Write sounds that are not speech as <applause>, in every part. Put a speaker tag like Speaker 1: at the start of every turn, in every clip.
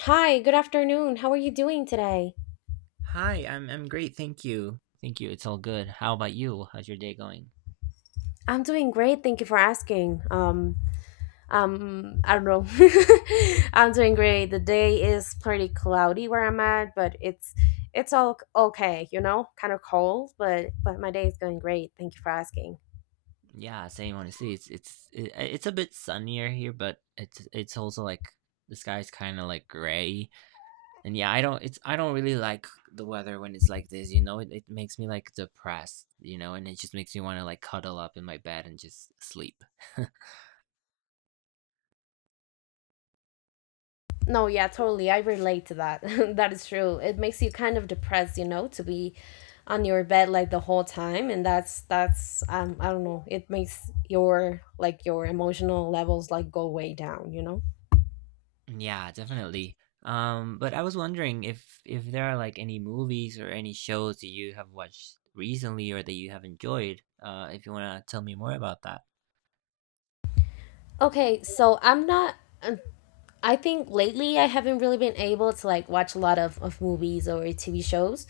Speaker 1: Hi, good afternoon. How are you doing today?
Speaker 2: Hi, I'm great, thank you. Thank you. It's all good. How about you? How's your day going?
Speaker 1: I'm doing great. Thank you for asking. I don't know. <laughs> I'm doing great. The day is pretty cloudy where I'm at, but it's all okay, you know, kind of cold, but my day is going great. Thank you for asking.
Speaker 2: Yeah, same honestly. It's a bit sunnier here, but it's also like the sky's kind of like gray. And yeah, I don't really like the weather when it's like this, you know? It makes me like depressed, you know, and it just makes me want to like cuddle up in my bed and just sleep. <laughs>
Speaker 1: No, yeah, totally. I relate to that. <laughs> That is true. It makes you kind of depressed, you know, to be on your bed like the whole time, and that's I don't know. It makes your like your emotional levels like go way down, you know?
Speaker 2: Yeah, definitely. But I was wondering if there are like any movies or any shows that you have watched recently or that you have enjoyed. If you want to tell me more about that.
Speaker 1: Okay, so I'm not, um, I think lately I haven't really been able to like watch a lot of movies or TV shows.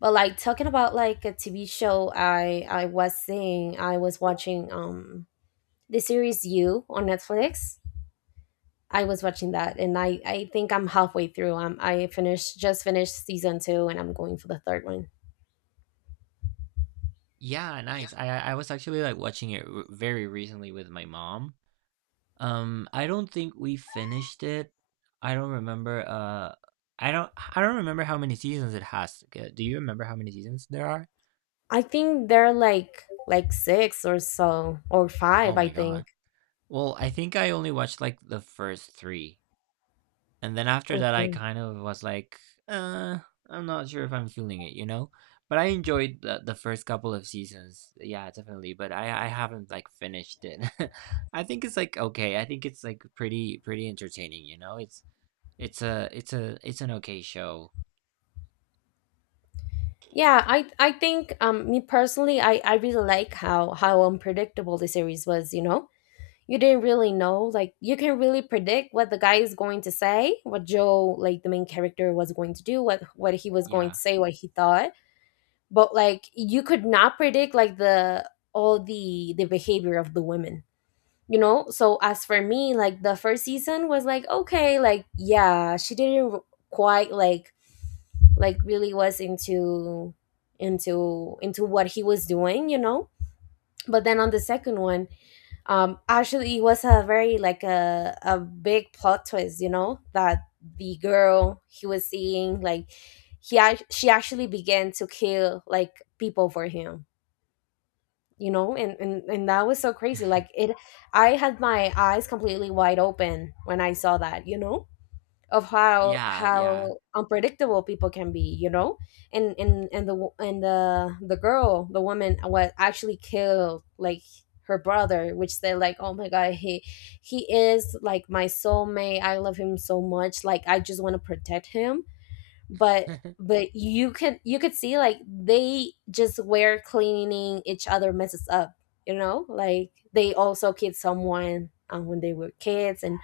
Speaker 1: But like talking about like a TV show, I was seeing, I was watching the series You on Netflix. I was watching that, and I think I'm halfway through. I finished just finished season two, and I'm going for the third one.
Speaker 2: Yeah, nice. I was actually like watching it very recently with my mom. I don't think we finished it. I don't remember. I don't remember how many seasons it has. Do you remember how many seasons there are?
Speaker 1: I think they're like six or so, or five,
Speaker 2: Oh
Speaker 1: I
Speaker 2: my God.
Speaker 1: think.
Speaker 2: Well, I think I only watched like the first three. And then after that, I
Speaker 1: Okay.
Speaker 2: kind of was like, uh, I'm not sure if I'm feeling it, you know? But I enjoyed the first couple of seasons. Yeah, definitely. But I haven't like finished it. <laughs> I think it's like okay. I think it's like pretty entertaining, you know? It's an okay show.
Speaker 1: Yeah, I think, me personally, I really like how unpredictable the series was. You know, you didn't really know, like, you can really predict what the guy is going to say, what Joe, like the main character, was going to do, what he was going to
Speaker 2: Yeah.
Speaker 1: say, what he thought. But like you could not predict like the all the behavior of the women, you know. So as for me, like, the first season was like okay, like, yeah, she didn't quite, like, really was into what he was doing, you know. But then on the second one, actually it was a very like a big plot twist, you know, that the girl he was seeing, like, she actually began to kill like people for him, you know, and that was so crazy, like,
Speaker 2: <laughs>
Speaker 1: it I had my eyes completely wide open when I saw that, you know, of how
Speaker 2: Yeah, yeah.
Speaker 1: how unpredictable people can be, you know. And the girl, the woman, was actually killed, like, her brother, which they, like, oh my God, he is like my soulmate, I love him so much, like I just want to protect him, but
Speaker 2: <laughs>
Speaker 1: but you could see, like, they just were cleaning each other messes up, you know, like they also killed someone, when they were kids, and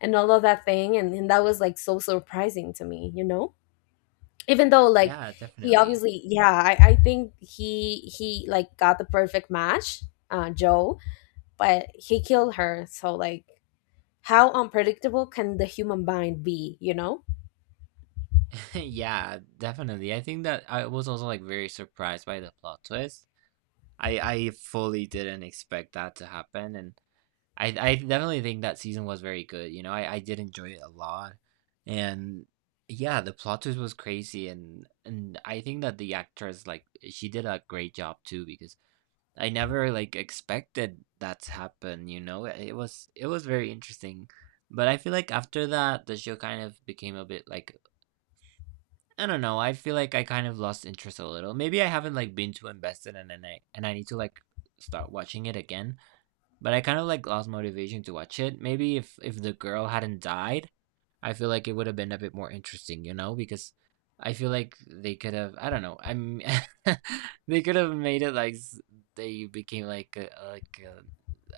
Speaker 1: and all of that thing, and that was like so surprising to me, you know, even though, like,
Speaker 2: Yeah,
Speaker 1: he
Speaker 2: definitely.
Speaker 1: obviously, yeah, I think he like got the perfect match, Joe, but he killed her. So, like, how unpredictable can the human mind be, you know?
Speaker 2: <laughs> Yeah, definitely. I think that I was also like very surprised by the plot twist. I fully didn't expect that to happen, and I definitely think that season was very good. You know, I did enjoy it a lot, and yeah, the plot twist was crazy, and I think that the actress, like, she did a great job too, because I never like expected that to happen. You know, it was very interesting, but I feel like after that the show kind of became a bit like I don't know. I feel like I kind of lost interest a little. Maybe I haven't like been too invested in it, and I need to like start watching it again, but I kind of like lost motivation to watch it. Maybe if the girl hadn't died, I feel like it would have been a bit more interesting, you know, because I feel like they could have I don't know. I'm <laughs> they could have made it like they became like a, like a,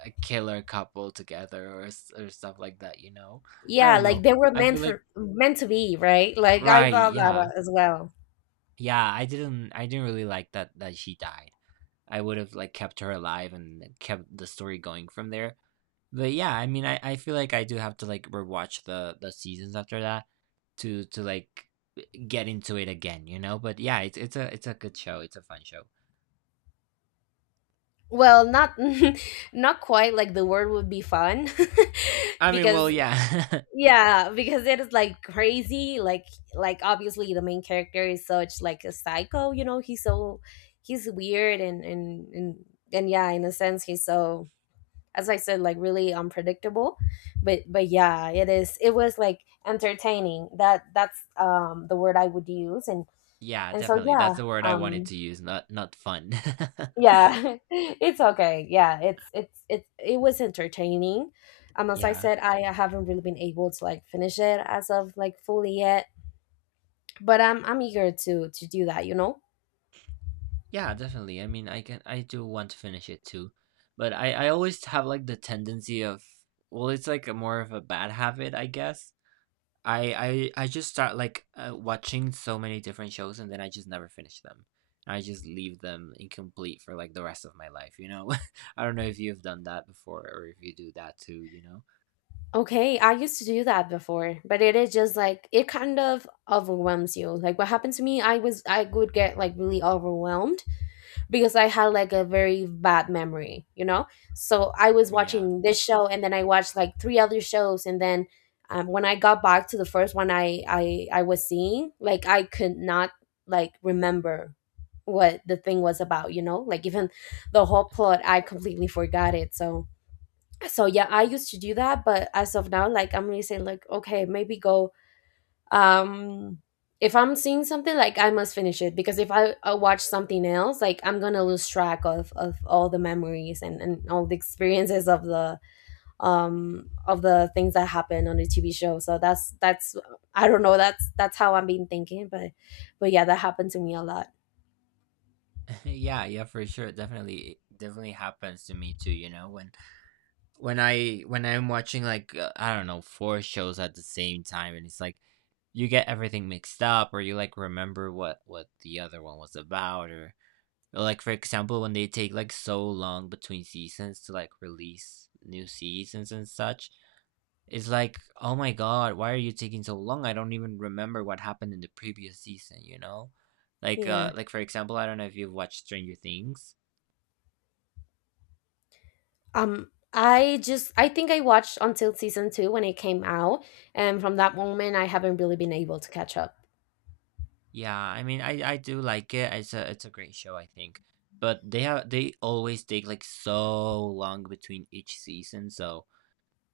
Speaker 2: a killer couple together or or stuff like that, you know. I
Speaker 1: Yeah,
Speaker 2: don't
Speaker 1: like
Speaker 2: know.
Speaker 1: they were
Speaker 2: I feel like
Speaker 1: meant to be, right? Like I
Speaker 2: right,
Speaker 1: thought
Speaker 2: yeah.
Speaker 1: that as well.
Speaker 2: Yeah, I didn't really like that she died. I would have like kept her alive and kept the story going from there. But yeah, I mean, I feel like I do have to like rewatch the seasons after that to like get into it again, you know? But yeah, it's a good show. It's a fun show.
Speaker 1: Well, not <laughs> not quite, like, the word would be fun <laughs>
Speaker 2: I mean, well,
Speaker 1: because,
Speaker 2: yeah. <laughs>
Speaker 1: yeah, because it is like crazy, like, obviously the main character is such like a psycho, you know, he's so, he's weird, and yeah, in a sense he's so, as I said, like really unpredictable. But, yeah, it was like entertaining. That's, the word I would use. and
Speaker 2: Yeah,
Speaker 1: and so,
Speaker 2: definitely. That's
Speaker 1: yeah,
Speaker 2: the word I wanted
Speaker 1: um
Speaker 2: to use, not fun. <laughs>
Speaker 1: yeah <laughs> it's okay, yeah, it was entertaining. Um, as I
Speaker 2: Yeah.
Speaker 1: said, I haven't really been able to, like, finish it as of, like, fully yet. But I'm eager to do that, you know.
Speaker 2: Yeah, definitely. I mean, I can I do want to finish it too. But I always have like the tendency of well, it's like a more of a bad habit, I guess. I just start like watching so many different shows and then I just never finish them. I just leave them incomplete for like the rest of my life, you know? <laughs> I don't know if you've done that before or if you do that too, you know?
Speaker 1: Okay, I used to do that before, but it is just like it kind of overwhelms you. Like what happened to me, I would get like really overwhelmed because I had like a very bad memory, you know? So I was
Speaker 2: Yeah.
Speaker 1: watching this show and then I watched like three other shows, and then, when I got back to the first one, I was seeing, like I could not like remember what the thing was about, you know? Like even the whole plot, I completely forgot it. So, yeah, I used to do that, but as of now, like, I'm really saying, like, okay, maybe go, um if I'm seeing something, like, I must finish it because if I, I watch something else, like I'm gonna lose track of all the memories and all the experiences of the, of the things that happen on the TV show. So, that's I don't know, that's how I've been thinking. But, yeah, that happened to me a lot.
Speaker 2: <laughs> Yeah, yeah, for sure. Definitely it definitely happens to me too, you know, when I when I'm watching like I don't know, four shows at the same time, and it's like you get everything mixed up or you like remember what the other one was about, or like for example, when they take like so long between seasons to like release new seasons and such, it's like, oh my god, why are you taking so long? I don't even remember what happened in the previous season, you know?
Speaker 1: Yeah.
Speaker 2: Like for example, I don't know if you've watched Stranger Things.
Speaker 1: I think I watched until season two when it came out, and from that moment I haven't really been able to catch up.
Speaker 2: Yeah, I mean I do like it. It's a great show, I think. But they always take like so long between each season, so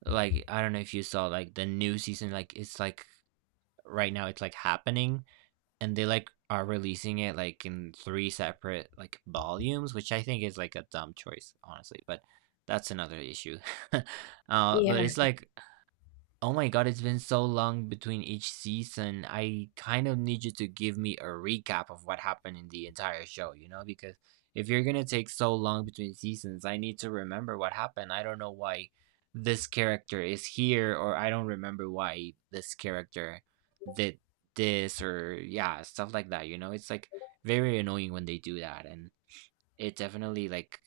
Speaker 2: like I don't know if you saw like the new season, like it's like right now it's like happening. And they, like, are releasing it, like, in 3 separate, like, volumes, which I think is, like, a dumb choice, honestly, but that's another issue. <laughs> But
Speaker 1: Yeah.
Speaker 2: it's like oh my god, it's been so long between each season. I kind of need you to give me a recap of what happened in the entire show, you know? Because if you're gonna take so long between seasons, I need to remember what happened. I don't know why this character is here, or I don't remember why this character did this, or yeah, stuff like that, you know? It's like very annoying when they do that, and it definitely like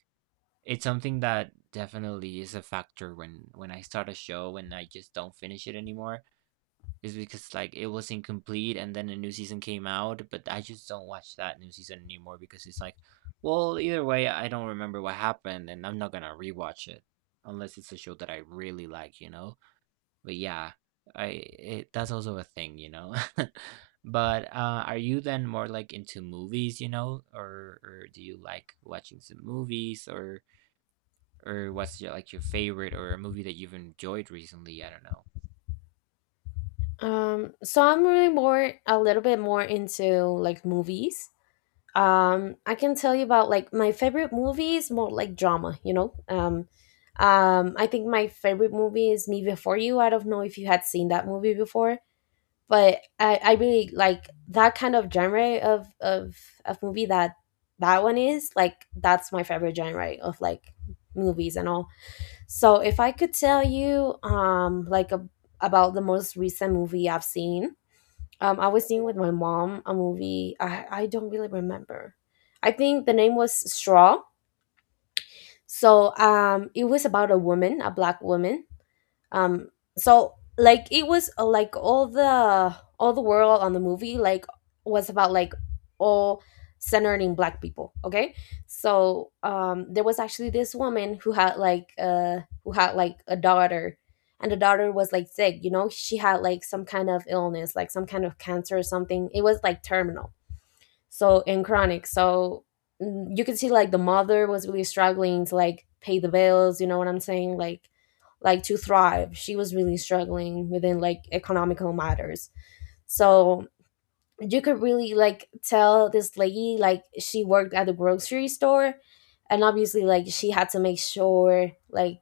Speaker 2: it's something that definitely is a factor when I start a show and I just don't finish it anymore. Is because like it was incomplete and then a new season came out, but I just don't watch that new season anymore because it's like, well, either way, I don't remember what happened and I'm not gonna rewatch it unless it's a show that I really like, you know? But yeah, I it, that's also a thing, you know? <laughs> But are you then more like into movies, you know, or do you like watching some movies, or what's your like your favorite or a movie that you've enjoyed recently? I don't know.
Speaker 1: So I'm really more a little bit more into like movies. I can tell you about, like, my favorite movie is more like drama, you know. I think my favorite movie is Me Before You. I don't know if you had seen that movie before. But I really like that kind of genre of movie. That one is, like, that's my favorite genre of like movies and all. So if I could tell you, like, about the most recent movie I've seen, I was seeing with my mom a movie, I don't really remember. I think the name was Straw. So, it was about a woman, a black woman, um so, like, it was, like, all the world on the movie, like, was about, like, all centered in black people. Okay. So, there was actually this woman who had, like, who had like a daughter, and the daughter was like sick, you know, she had like some kind of illness, like some kind of cancer or something, it was like terminal, so, and chronic, so, you could see, like, the mother was really struggling to, like, pay the bills, you know what I'm saying, like, to thrive, she was really struggling within, like, economical matters. So you could really, like, tell this lady, like, she worked at the grocery store, and, obviously, like, she had to make sure, like,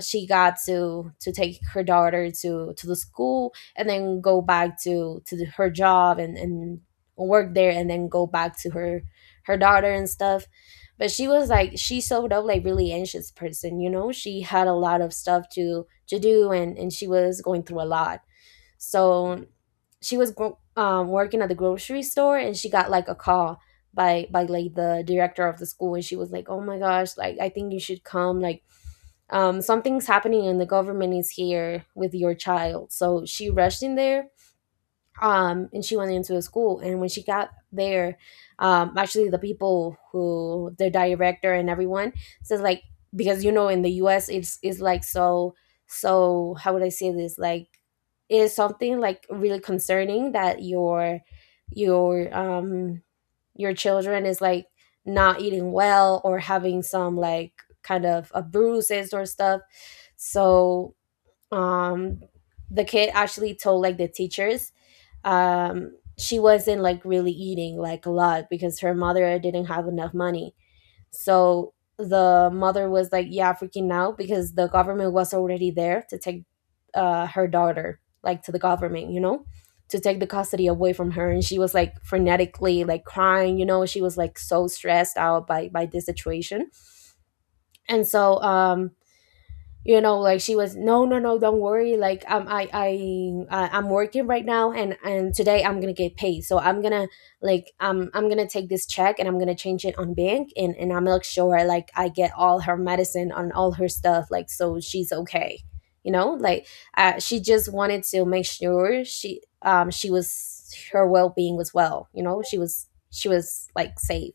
Speaker 1: she got to take her daughter to the school, and then go back to her job, and work there, and then go back to her daughter and stuff. But she was, like, she showed up, like, really anxious person, you know, she had a lot of stuff to do, and she was going through a lot. So, working at the grocery store and she got like a call by like the director of the school, and she was like, oh my gosh, like, I think you should come, like, something's happening and the government is here with your child. So she rushed in there. And she went into the school, and when she got there, actually the people, who the director and everyone, says, like, because you know, in the US it's like so, how would I say this, like, it is something like really concerning that your um your children is like not eating well or having some like kind of bruises or stuff. So, um the kid actually told, like, the teachers, she wasn't, like, really eating like a lot because her mother didn't have enough money. So the mother was like, "Yeah, freaking out," because the government was already there to take, her daughter, like, to the government, you know, to take the custody away from her, and she was, like, frenetically, like, crying, you know, she was, like, so stressed out by this situation. And so, you know, like, she was, "No, no, no, don't worry, like, I'm working right now, and today I'm gonna get paid, so I'm gonna, like, I'm gonna take this check and I'm gonna change it on bank, and I'm like sure, like, I get all her medicine on all her stuff, like, so she's okay, you know, like," she just wanted to make sure she was her well-being was well, you know, she was, like, safe.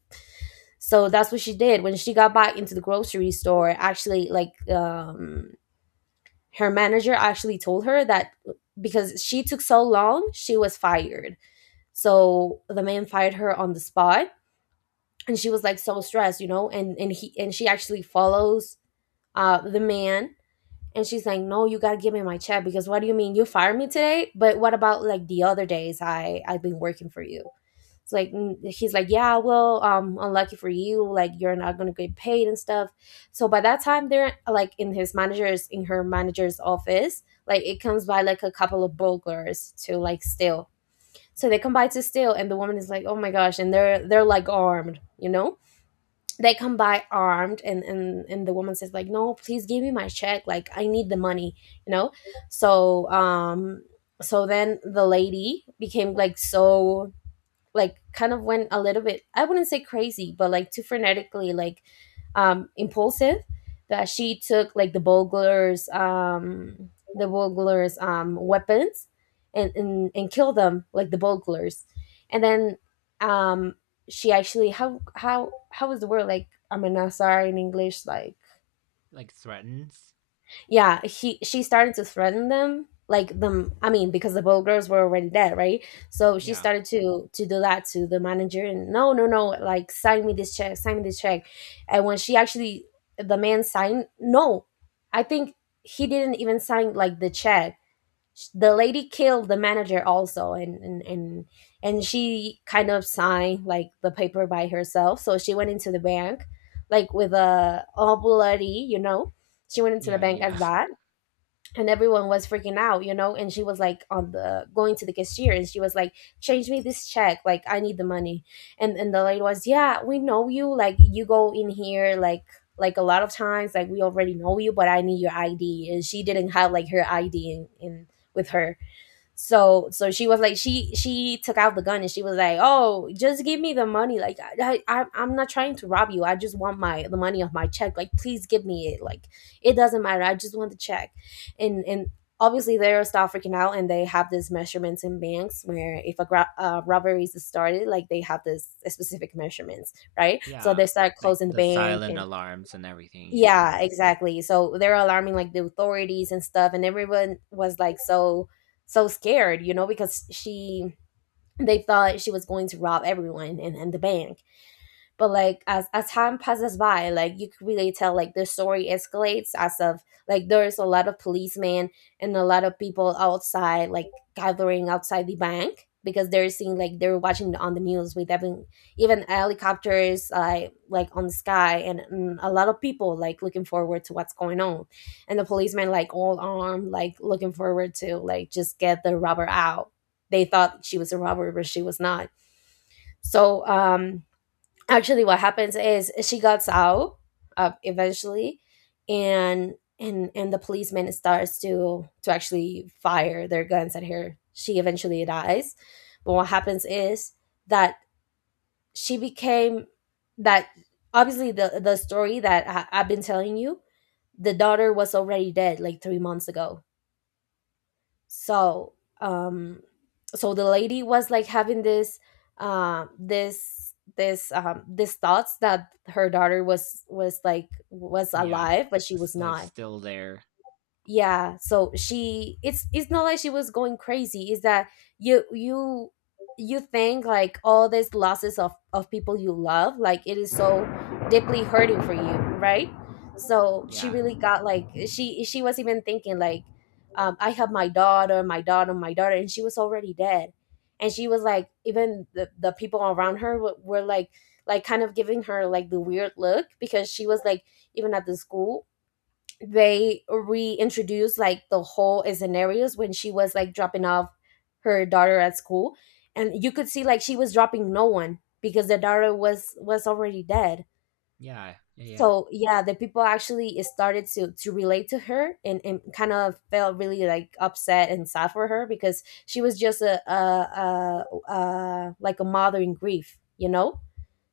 Speaker 1: So that's what she did. When she got back into the grocery store, actually, like, her manager actually told her that, because she took so long, she was fired. So the man fired her on the spot, and she was, like, so stressed, you know, and she actually follows the man, and she's like, "No, you got to give me my check, because what do you mean you fired me today?" But what about like the other days I've been working for you?" It's like he's like, yeah, well, unlucky for you, like you're not gonna get paid and stuff. So by that time, they're like in his manager's in her manager's office. Like it comes by like a couple of burglars to like steal. So they come by to steal, and the woman is like, oh my gosh, and they're like armed, you know. They come by armed, and the woman says like, no, please give me my check, like I need the money, you know. So um, so then the lady became like so like kind of went a little bit, I wouldn't say crazy, but like too frenetically, like impulsive, that she took like the burglars weapons and and killed them, like the burglars. And then um she actually, how is the word, like, I mean, I'm sorry, in English, like
Speaker 2: Like threatens?
Speaker 1: yeah, he she started to threaten them, like them, I mean, because the both girls were already dead, right? So she
Speaker 2: Yeah.
Speaker 1: started to do that to the manager, and no, no, no, like sign me this check, sign me this check. And when she actually, the man signed, no, I think he didn't even sign like the check. The lady killed the manager also, and and she kind of signed like the paper by herself. So she went into the bank like with a, all bloody, you know, she went into the
Speaker 2: Yeah,
Speaker 1: bank as
Speaker 2: yeah. <laughs>
Speaker 1: that. And everyone was freaking out, you know, and she was like on the going to the cashier, and she was like, change me this check, like I need the money. And the lady was, yeah, we know you, like you go in here like a lot of times, like we already know you, but I need your ID. And she didn't have like her ID in with her. So so she was like, she took out the gun, and she was like, oh, just give me the money, like I'm not trying to rob you, I just want my, the money of my check, like please give me it, like it doesn't matter, I just want the check. And obviously they're still freaking out, and they have these measurements in banks where if a robbery is started, like they have this specific measurements, right? So
Speaker 2: Yeah.
Speaker 1: they start
Speaker 2: Like
Speaker 1: closing the
Speaker 2: the
Speaker 1: bank,
Speaker 2: silent
Speaker 1: and
Speaker 2: alarms and everything, you know.
Speaker 1: yeah, exactly. So they're alarming like the authorities and stuff, and everyone was like so so scared, you know, because she, they thought she was going to rob everyone and the bank. But like as time passes by, like you could really tell like the story escalates as of, like there's a lot of policemen and a lot of people outside like gathering outside the bank, because they're seeing, like they're watching on the news, with even even helicopters, like on the sky, and a lot of people like looking forward to what's going on, and the policemen like all armed, like looking forward to like just get the robber out. They thought she was a robber, but she was not. so um actually what happens is she gets out, eventually. And and the policeman starts to actually fire their guns at her, she eventually dies. But what happens is that she became, that, obviously the story that I've been telling you, the daughter was already dead like 3 months ago. So um so the lady was like having this this thoughts that her daughter was like was
Speaker 2: Yeah.
Speaker 1: alive, but she was
Speaker 2: Like
Speaker 1: not.
Speaker 2: still there.
Speaker 1: Yeah, so she, it's not like she was going crazy, is that you you you think like all these losses of people you love, like it is so deeply hurting for you, right? So she
Speaker 2: Yeah.
Speaker 1: really got like, she was even thinking like, I have my daughter, my daughter, my daughter, and she was already dead. And she was like, even the people around her were like kind of giving her like the weird look, because she was like, even at the school, they reintroduced like the whole scenarios when she was like dropping off her daughter at school, and you could see like she was dropping no one, because the daughter was already dead.
Speaker 2: Yeah. Yeah, yeah.
Speaker 1: So yeah, the people actually started to relate to her and kind of felt really like upset and sad for her, because she was just a, like a mother in grief, you know.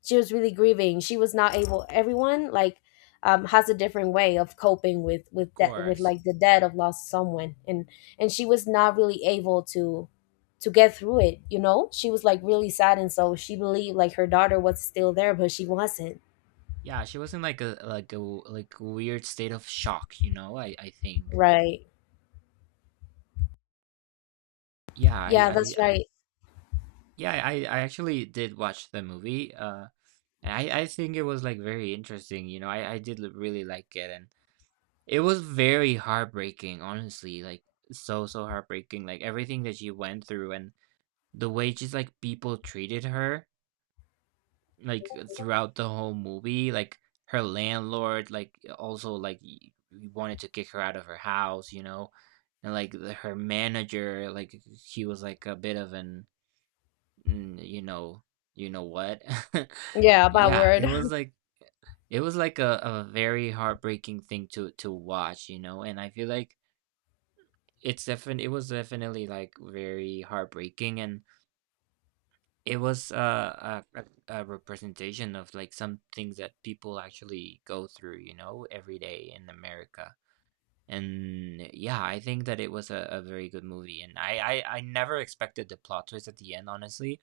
Speaker 1: She was really grieving, she was not able, everyone like has a different way of coping
Speaker 2: Of
Speaker 1: with that, with
Speaker 2: course.
Speaker 1: like the debt of lost someone. And she was not really able to get through it, you know, she was like really sad. And so she believed like her daughter was still there, but she wasn't.
Speaker 2: Yeah, she was in like a weird state of shock, you know, I think.
Speaker 1: Right.
Speaker 2: Yeah, I
Speaker 1: Yeah, that's
Speaker 2: I, I
Speaker 1: right.
Speaker 2: yeah, I actually did watch the movie. Uh, and I think it was like very interesting, you know. I did really like it, and it was very heartbreaking, honestly, like, so, so heartbreaking, like, everything that she went through, and the way just, like, people treated her, like, throughout the whole movie, like, her landlord, like, also, like, y wanted to kick her out of her house, you know, and, like, the her manager, like, he was, like, a bit of an mm, you know, you know what? <laughs>
Speaker 1: Yeah, bad
Speaker 2: Yeah,
Speaker 1: word.
Speaker 2: it was
Speaker 1: <laughs>
Speaker 2: like it was like a very heartbreaking thing to watch, you know, and I feel like it was definitely, like, very heartbreaking, and it was a a representation of, like, some things that people actually go through, you know, every day in America, and, yeah, I think that it was a very good movie, and I I never expected the plot twist at the end, honestly.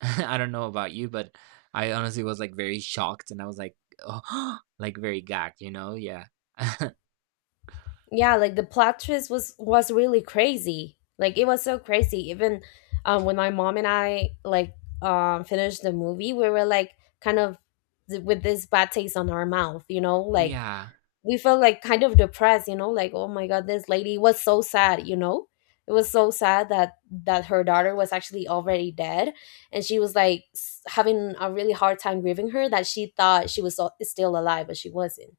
Speaker 2: <laughs> I don't know about you, but I honestly was, like, very shocked, and I was like, "Oh," <gasps> like, very gagged, you know? Yeah. <laughs>
Speaker 1: Yeah, like the plot twist was really crazy, like it was so crazy, even when my mom and I like finished the movie, we were like kind of with this bad taste on our mouth, you know, like
Speaker 2: Yeah.
Speaker 1: we felt like kind of depressed, you know, like, oh my god, this lady was so sad, you know. It was so sad that that her daughter was actually already dead, and she was like having a really hard time grieving her, that she thought she was still alive, but she wasn't.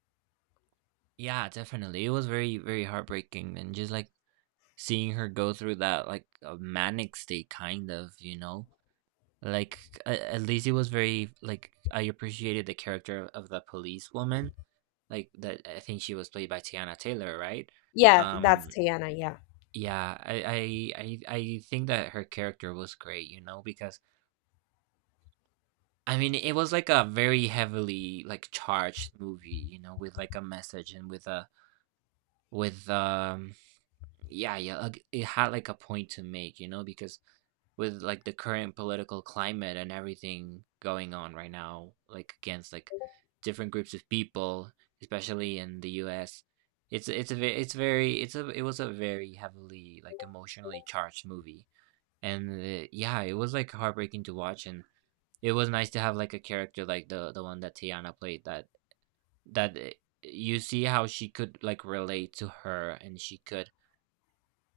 Speaker 2: Yeah, definitely. It was very, very heartbreaking, and just, like, seeing her go through that like a manic state kind of, you know, like at least it was very like I appreciated the character of the police woman, like that I think she was played by Tiana Taylor, right?
Speaker 1: Yeah, that's
Speaker 2: Um,
Speaker 1: Tiana, yeah.
Speaker 2: yeah, I think that her character was great, you know, because I mean it was like a very heavily like charged movie, you know, with like a message and with a with yeah yeah, like, it had like a point to make, you know, because with like the current political climate and everything going on right now, like against like different groups of people, especially in the U.S. It's a ve- it's very it's a it was a very heavily like emotionally charged movie, and yeah, it was like heartbreaking to watch, and it was nice to have like a character like the one that Tiana played that that uh, you see how she could like relate to her and she could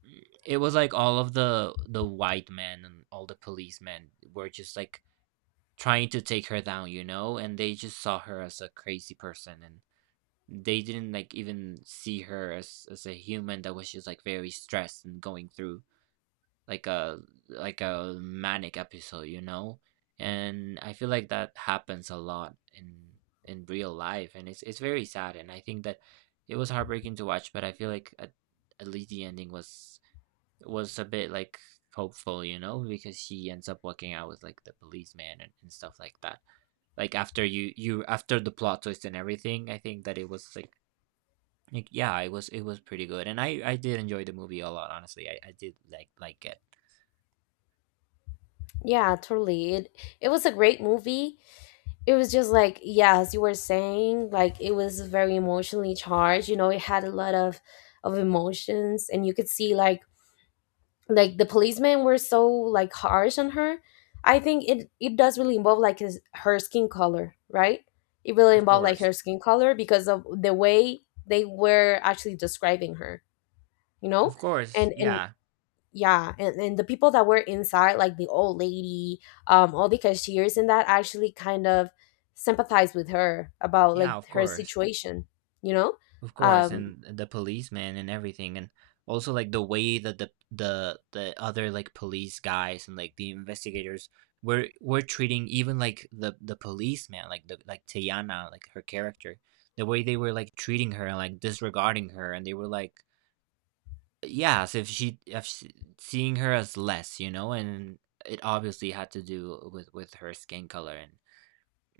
Speaker 2: mm, it was like all of the white men and all the policemen were just like trying to take her down, you know, and they just saw her as a crazy person and they didn't like even see her as a human that was just like very stressed and going through like a like a manic episode, you know? And I feel like that happens a lot in real life, and it's very sad, and I think that it was heartbreaking to watch, but I feel like at least the ending was a bit like hopeful, you know, because he ends up working out with like the policeman and stuff like that. Like after you after the plot twist and everything, I think that it was like yeah, it was pretty good, and I did enjoy the movie a lot. Honestly, I did like it.
Speaker 1: Yeah, totally. It was a great movie. It was just like, yeah, as you were saying, like it was very emotionally charged. You know, it had a lot of emotions, and you could see like the policemen were so like harsh on her. I think it it does really involve like her skin color, right? It really
Speaker 2: Of
Speaker 1: involved like
Speaker 2: course,
Speaker 1: her skin color because of the way they were actually describing her, you know?
Speaker 2: of course,
Speaker 1: And
Speaker 2: yeah,
Speaker 1: yeah and the people that were inside, like the old lady, all the cashiers and that actually kind of sympathized with her about
Speaker 2: yeah,
Speaker 1: like
Speaker 2: of
Speaker 1: her
Speaker 2: course.
Speaker 1: situation, you know.
Speaker 2: Of course,
Speaker 1: um
Speaker 2: and the policeman and everything, and also like the way that the other like police guys and like the investigators were treating even like the policeman, like the Teyana, like her character, the way they were like treating her and like disregarding her, and they were like, yeah, as if if she seeing her as less, you know, and it obviously had to do with her skin color and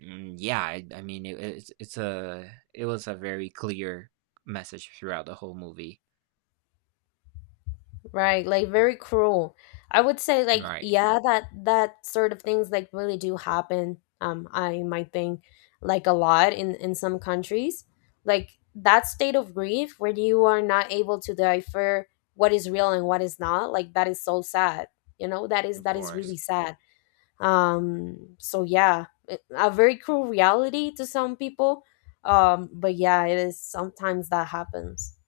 Speaker 2: Yeah, I mean it was a very clear message throughout the whole movie.
Speaker 1: right, like very cruel, I would say, like
Speaker 2: Right.
Speaker 1: yeah, that that sort of things like really do happen. I might think like a lot in some countries, like that state of grief where you are not able to differ what is real and what is not, like that is so sad, you know,
Speaker 2: Of
Speaker 1: that is
Speaker 2: course.
Speaker 1: really sad. So yeah, it- a very cruel reality to some people. But yeah, it is sometimes that happens.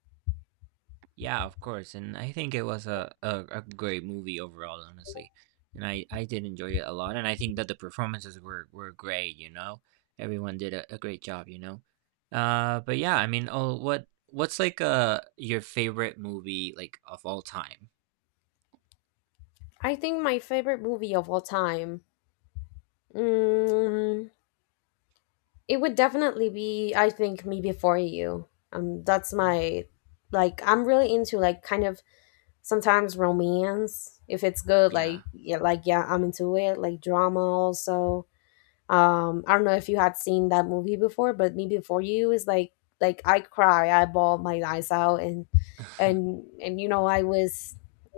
Speaker 2: Yeah, of course. And I think it was a great movie overall, honestly. And I did enjoy it a lot. And I think that the performances were great, you know? Everyone did a great job, you know? But yeah, I mean, oh, what's like your favorite movie like of all time?
Speaker 1: I think my favorite movie of all time, mm, it would definitely be, I think, Me Before You. That's
Speaker 2: Mm.
Speaker 1: my, like I'm really into like kind of sometimes romance, if it's good,
Speaker 2: Yeah.
Speaker 1: like yeah, like yeah, I'm into it, like drama also. I don't know if you had seen that movie before, but Me Before You is like I cry, I bawled my eyes out,
Speaker 2: <laughs>
Speaker 1: and you know I was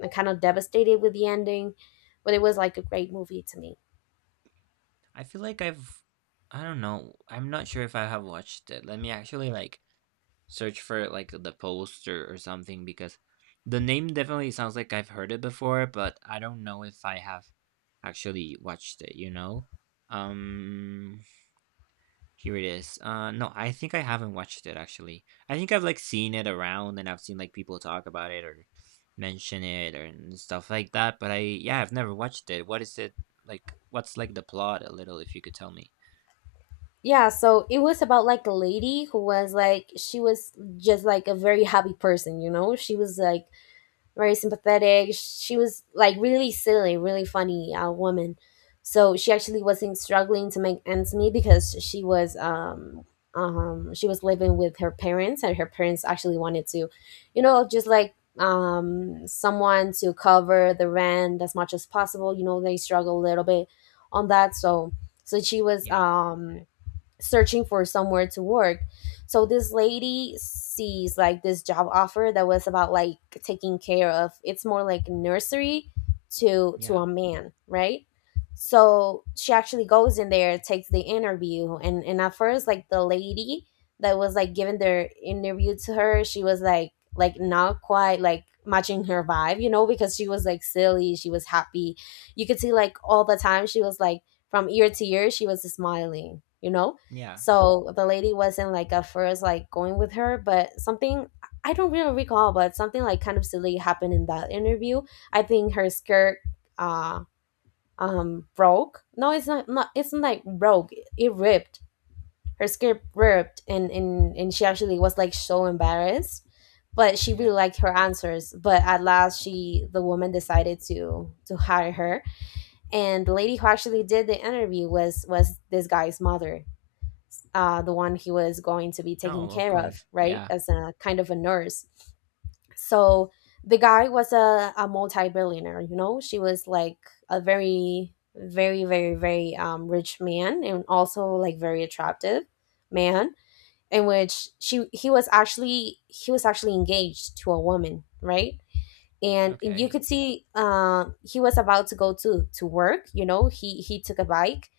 Speaker 1: kind of devastated with the ending, but it was like a great movie to me.
Speaker 2: I feel like I don't know. I'm not sure if I have watched it. Let me actually like search for like the poster or something because the name definitely sounds like I've heard it before, but I don't know if I have actually watched it, you know? Um Here it is. No, I think I haven't watched it actually. I think I've like seen it around, and I've seen like people talk about it or mention it or and stuff like that, but I yeah, I've never watched it. What's like the plot a little if you could tell me?
Speaker 1: Yeah, so it was about like a lady who was like, she was just like a very happy person, you know. She was like very sympathetic. She was like really silly, really funny woman. So she actually wasn't struggling to make ends meet, because she was living with her parents, and her parents actually wanted to, you know, just like someone to cover the rent as much as possible. You know, they struggle a little bit on that. So so she was
Speaker 2: Yeah.
Speaker 1: searching for somewhere to work. So this lady sees like this job offer that was about like taking care of, it's more like nursery, to
Speaker 2: Yeah.
Speaker 1: a man, right? So she actually goes in there, takes the interview, and at first like the lady that was like giving their interview to her, she was like not quite like matching her vibe, you know, because she was like silly, she was happy. You could see like all the time she was like from ear to ear she was smiling, you know?
Speaker 2: Yeah.
Speaker 1: So the lady wasn't like at first like going with her, but something I don't really recall, but something like kind of silly happened in that interview. I think her skirt uh broke. No, it's not, not, it's not like broke. It ripped. Her skirt ripped, and and she actually was like so embarrassed. But she really
Speaker 2: Yeah.
Speaker 1: liked her answers. But at last she, the woman decided to hire her. And the lady who actually did the interview was this guy's mother, the one he was going to be taking
Speaker 2: Oh, of
Speaker 1: care of,
Speaker 2: course.
Speaker 1: right?
Speaker 2: Yeah.
Speaker 1: As a kind of a nurse. So the guy was a multi billionaire, you know? She was like a very, very, very, very rich man and also like very attractive man, in which she he was actually engaged to a woman, right? And you
Speaker 2: Okay.
Speaker 1: could see, he was about to go to work. He took a bike,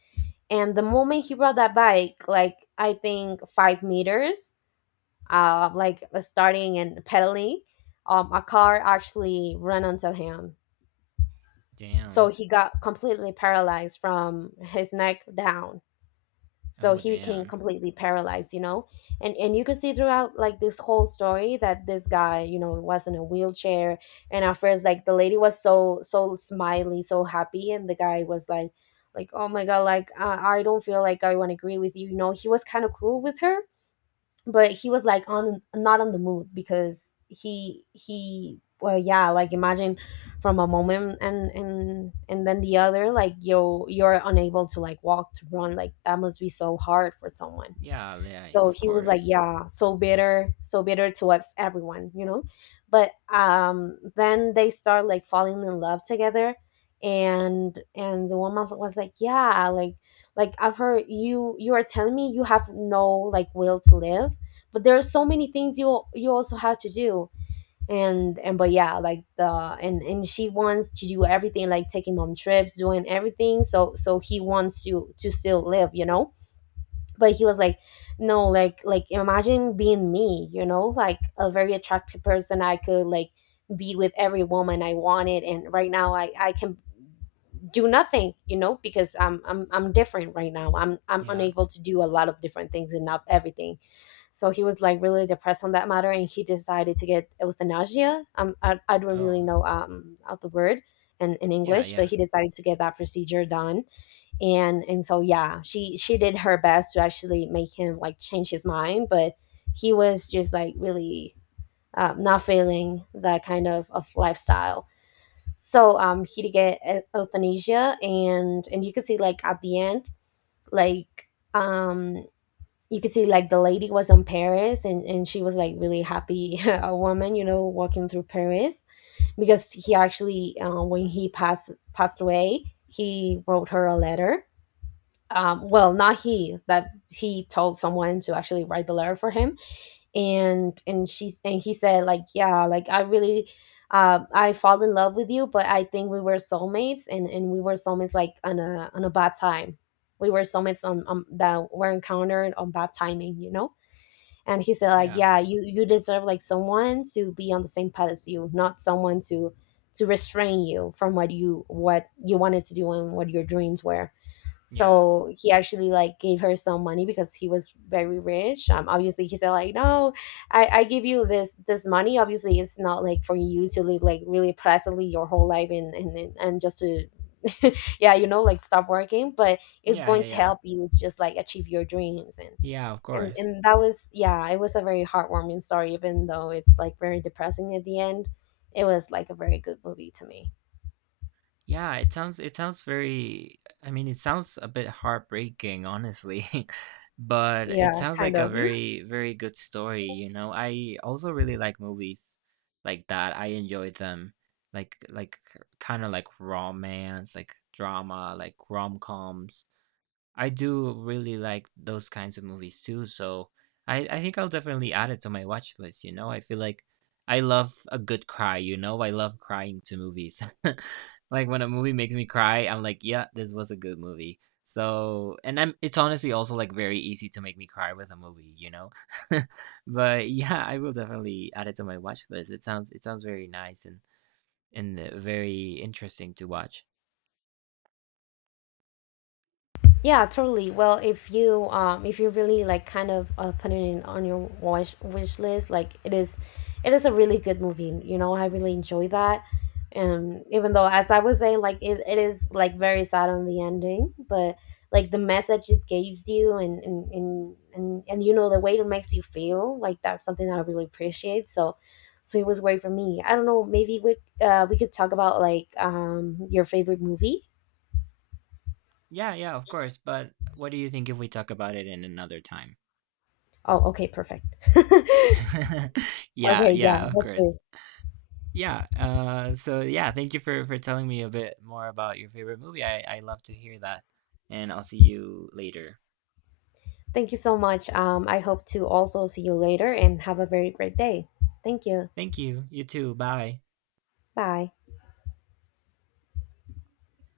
Speaker 1: and the moment he brought that bike, like, I think 5 meters, like, starting and pedaling, a car actually ran onto him. So
Speaker 2: Damn.
Speaker 1: he got completely paralyzed from his neck down. So
Speaker 2: Oh,
Speaker 1: he became
Speaker 2: damn.
Speaker 1: completely paralyzed. And you could see throughout, like, this whole story that this guy was in a wheelchair. And at first, like, the lady was so smiley, so happy, and the guy was like oh my god, like, I don't feel like I want to agree with you you know He was kind of cruel with her. But he was like, on, not on the mood, because he, well, yeah, like, imagine from a moment and then the other, like, you're unable to, like, walk, to run, like that must be so hard for someone.
Speaker 2: Yeah, yeah,
Speaker 1: So
Speaker 2: of
Speaker 1: he was like,
Speaker 2: course.
Speaker 1: yeah, so bitter towards everyone, you know? But then they start like falling in love together. And the woman was like, yeah, like I've heard you are telling me you have no, like, will to live, but there are so many things you also have to do. And but, yeah, like, the and she wants to do everything, like taking mom trips, doing everything. So he wants to still live. But he was like, no, like, imagine being me, like a very attractive person, I could, like, be with every woman I wanted. And right now, I can do nothing, because I'm different. Right now, I'm
Speaker 2: Yeah.
Speaker 1: unable to do a lot of different things, and not everything. So he was like really depressed on that matter, and he decided to get euthanasia. I don't really
Speaker 2: Oh,
Speaker 1: know of the word in
Speaker 2: yeah,
Speaker 1: English, but
Speaker 2: yeah.
Speaker 1: he decided to get that procedure done. And so, yeah, she did her best to actually make him, like, change his mind, but he was just like really, not feeling that kind of lifestyle. So, he get euthanasia, and you could see, like, at the end, like, you could see, like, the lady was in Paris, and she was like really happy <laughs> a woman, walking through Paris, because he actually, when he passed away, he wrote her a letter. Well, not he, that he told someone to actually write the letter for him. And he said, like, yeah, like, I really, I fall in love with you, but I think we were soulmates, and we were soulmates, like, on a bad time. We were soulmates on that were encountered on bad timing. And he said, like,
Speaker 2: Yeah.
Speaker 1: yeah, you deserve, like, someone to be on the same path as you, not someone to restrain you from what you wanted to do and what your dreams were.
Speaker 2: Yeah.
Speaker 1: So he actually, like, gave her some money because he was very rich. Obviously, he said, like, no, I give you this money. Obviously, it's not, like, for you to live, like, really pleasantly your whole life, and just to <laughs> yeah, like, stop working, but it's
Speaker 2: Yeah,
Speaker 1: going
Speaker 2: yeah,
Speaker 1: to
Speaker 2: yeah.
Speaker 1: help you, just like, achieve your dreams. and
Speaker 2: Yeah, of
Speaker 1: and
Speaker 2: course.
Speaker 1: and that was, yeah, it was a very heartwarming story, even though it's like very depressing at the end. It was like a very good movie to me.
Speaker 2: Yeah, it sounds very, I mean, it sounds a bit heartbreaking, honestly. <laughs> But it
Speaker 1: Yeah,
Speaker 2: sounds
Speaker 1: kind
Speaker 2: like a
Speaker 1: of.
Speaker 2: very, very good story. I also really like movies like that. I enjoy them. Like kind of like romance, like drama, like rom-coms. I do really like those kinds of movies too, so I think I'll definitely add it to my watch list, you know? I feel like I love a good cry, you know? I love crying to movies. <laughs> Like when a movie makes me cry, I'm like, yeah, this was a good movie. So, and I'm it's honestly also like very easy to make me cry with a movie, you know? <laughs> But yeah, I will definitely add it to my watch list. It sounds very nice and very interesting to watch.
Speaker 1: Yeah, totally. Well, if you really, like, kind of, put it in on your wish list, like, it is a really good movie. You know, I really enjoy that. Even though, as I was saying, like, it is like very sad on the ending, but, like, the message it gives you and, the way it makes you feel, like, that's something I really appreciate. So it was great for me. I don't know, maybe we could talk about, like, your favorite movie.
Speaker 2: Yeah, yeah, of course. But what do you think if we talk about it in another time?
Speaker 1: Oh, okay, perfect. <laughs>
Speaker 2: <laughs> Yeah,
Speaker 1: Okay, yeah,
Speaker 2: yeah, of
Speaker 1: that's right.
Speaker 2: course. Yeah. So yeah, thank you for telling me a bit more about your favorite movie. I love to hear that, and I'll see you later.
Speaker 1: Thank you so much. I hope to also see you later and have a very great day. Thank you.
Speaker 2: Thank you. You too. Bye.
Speaker 1: Bye.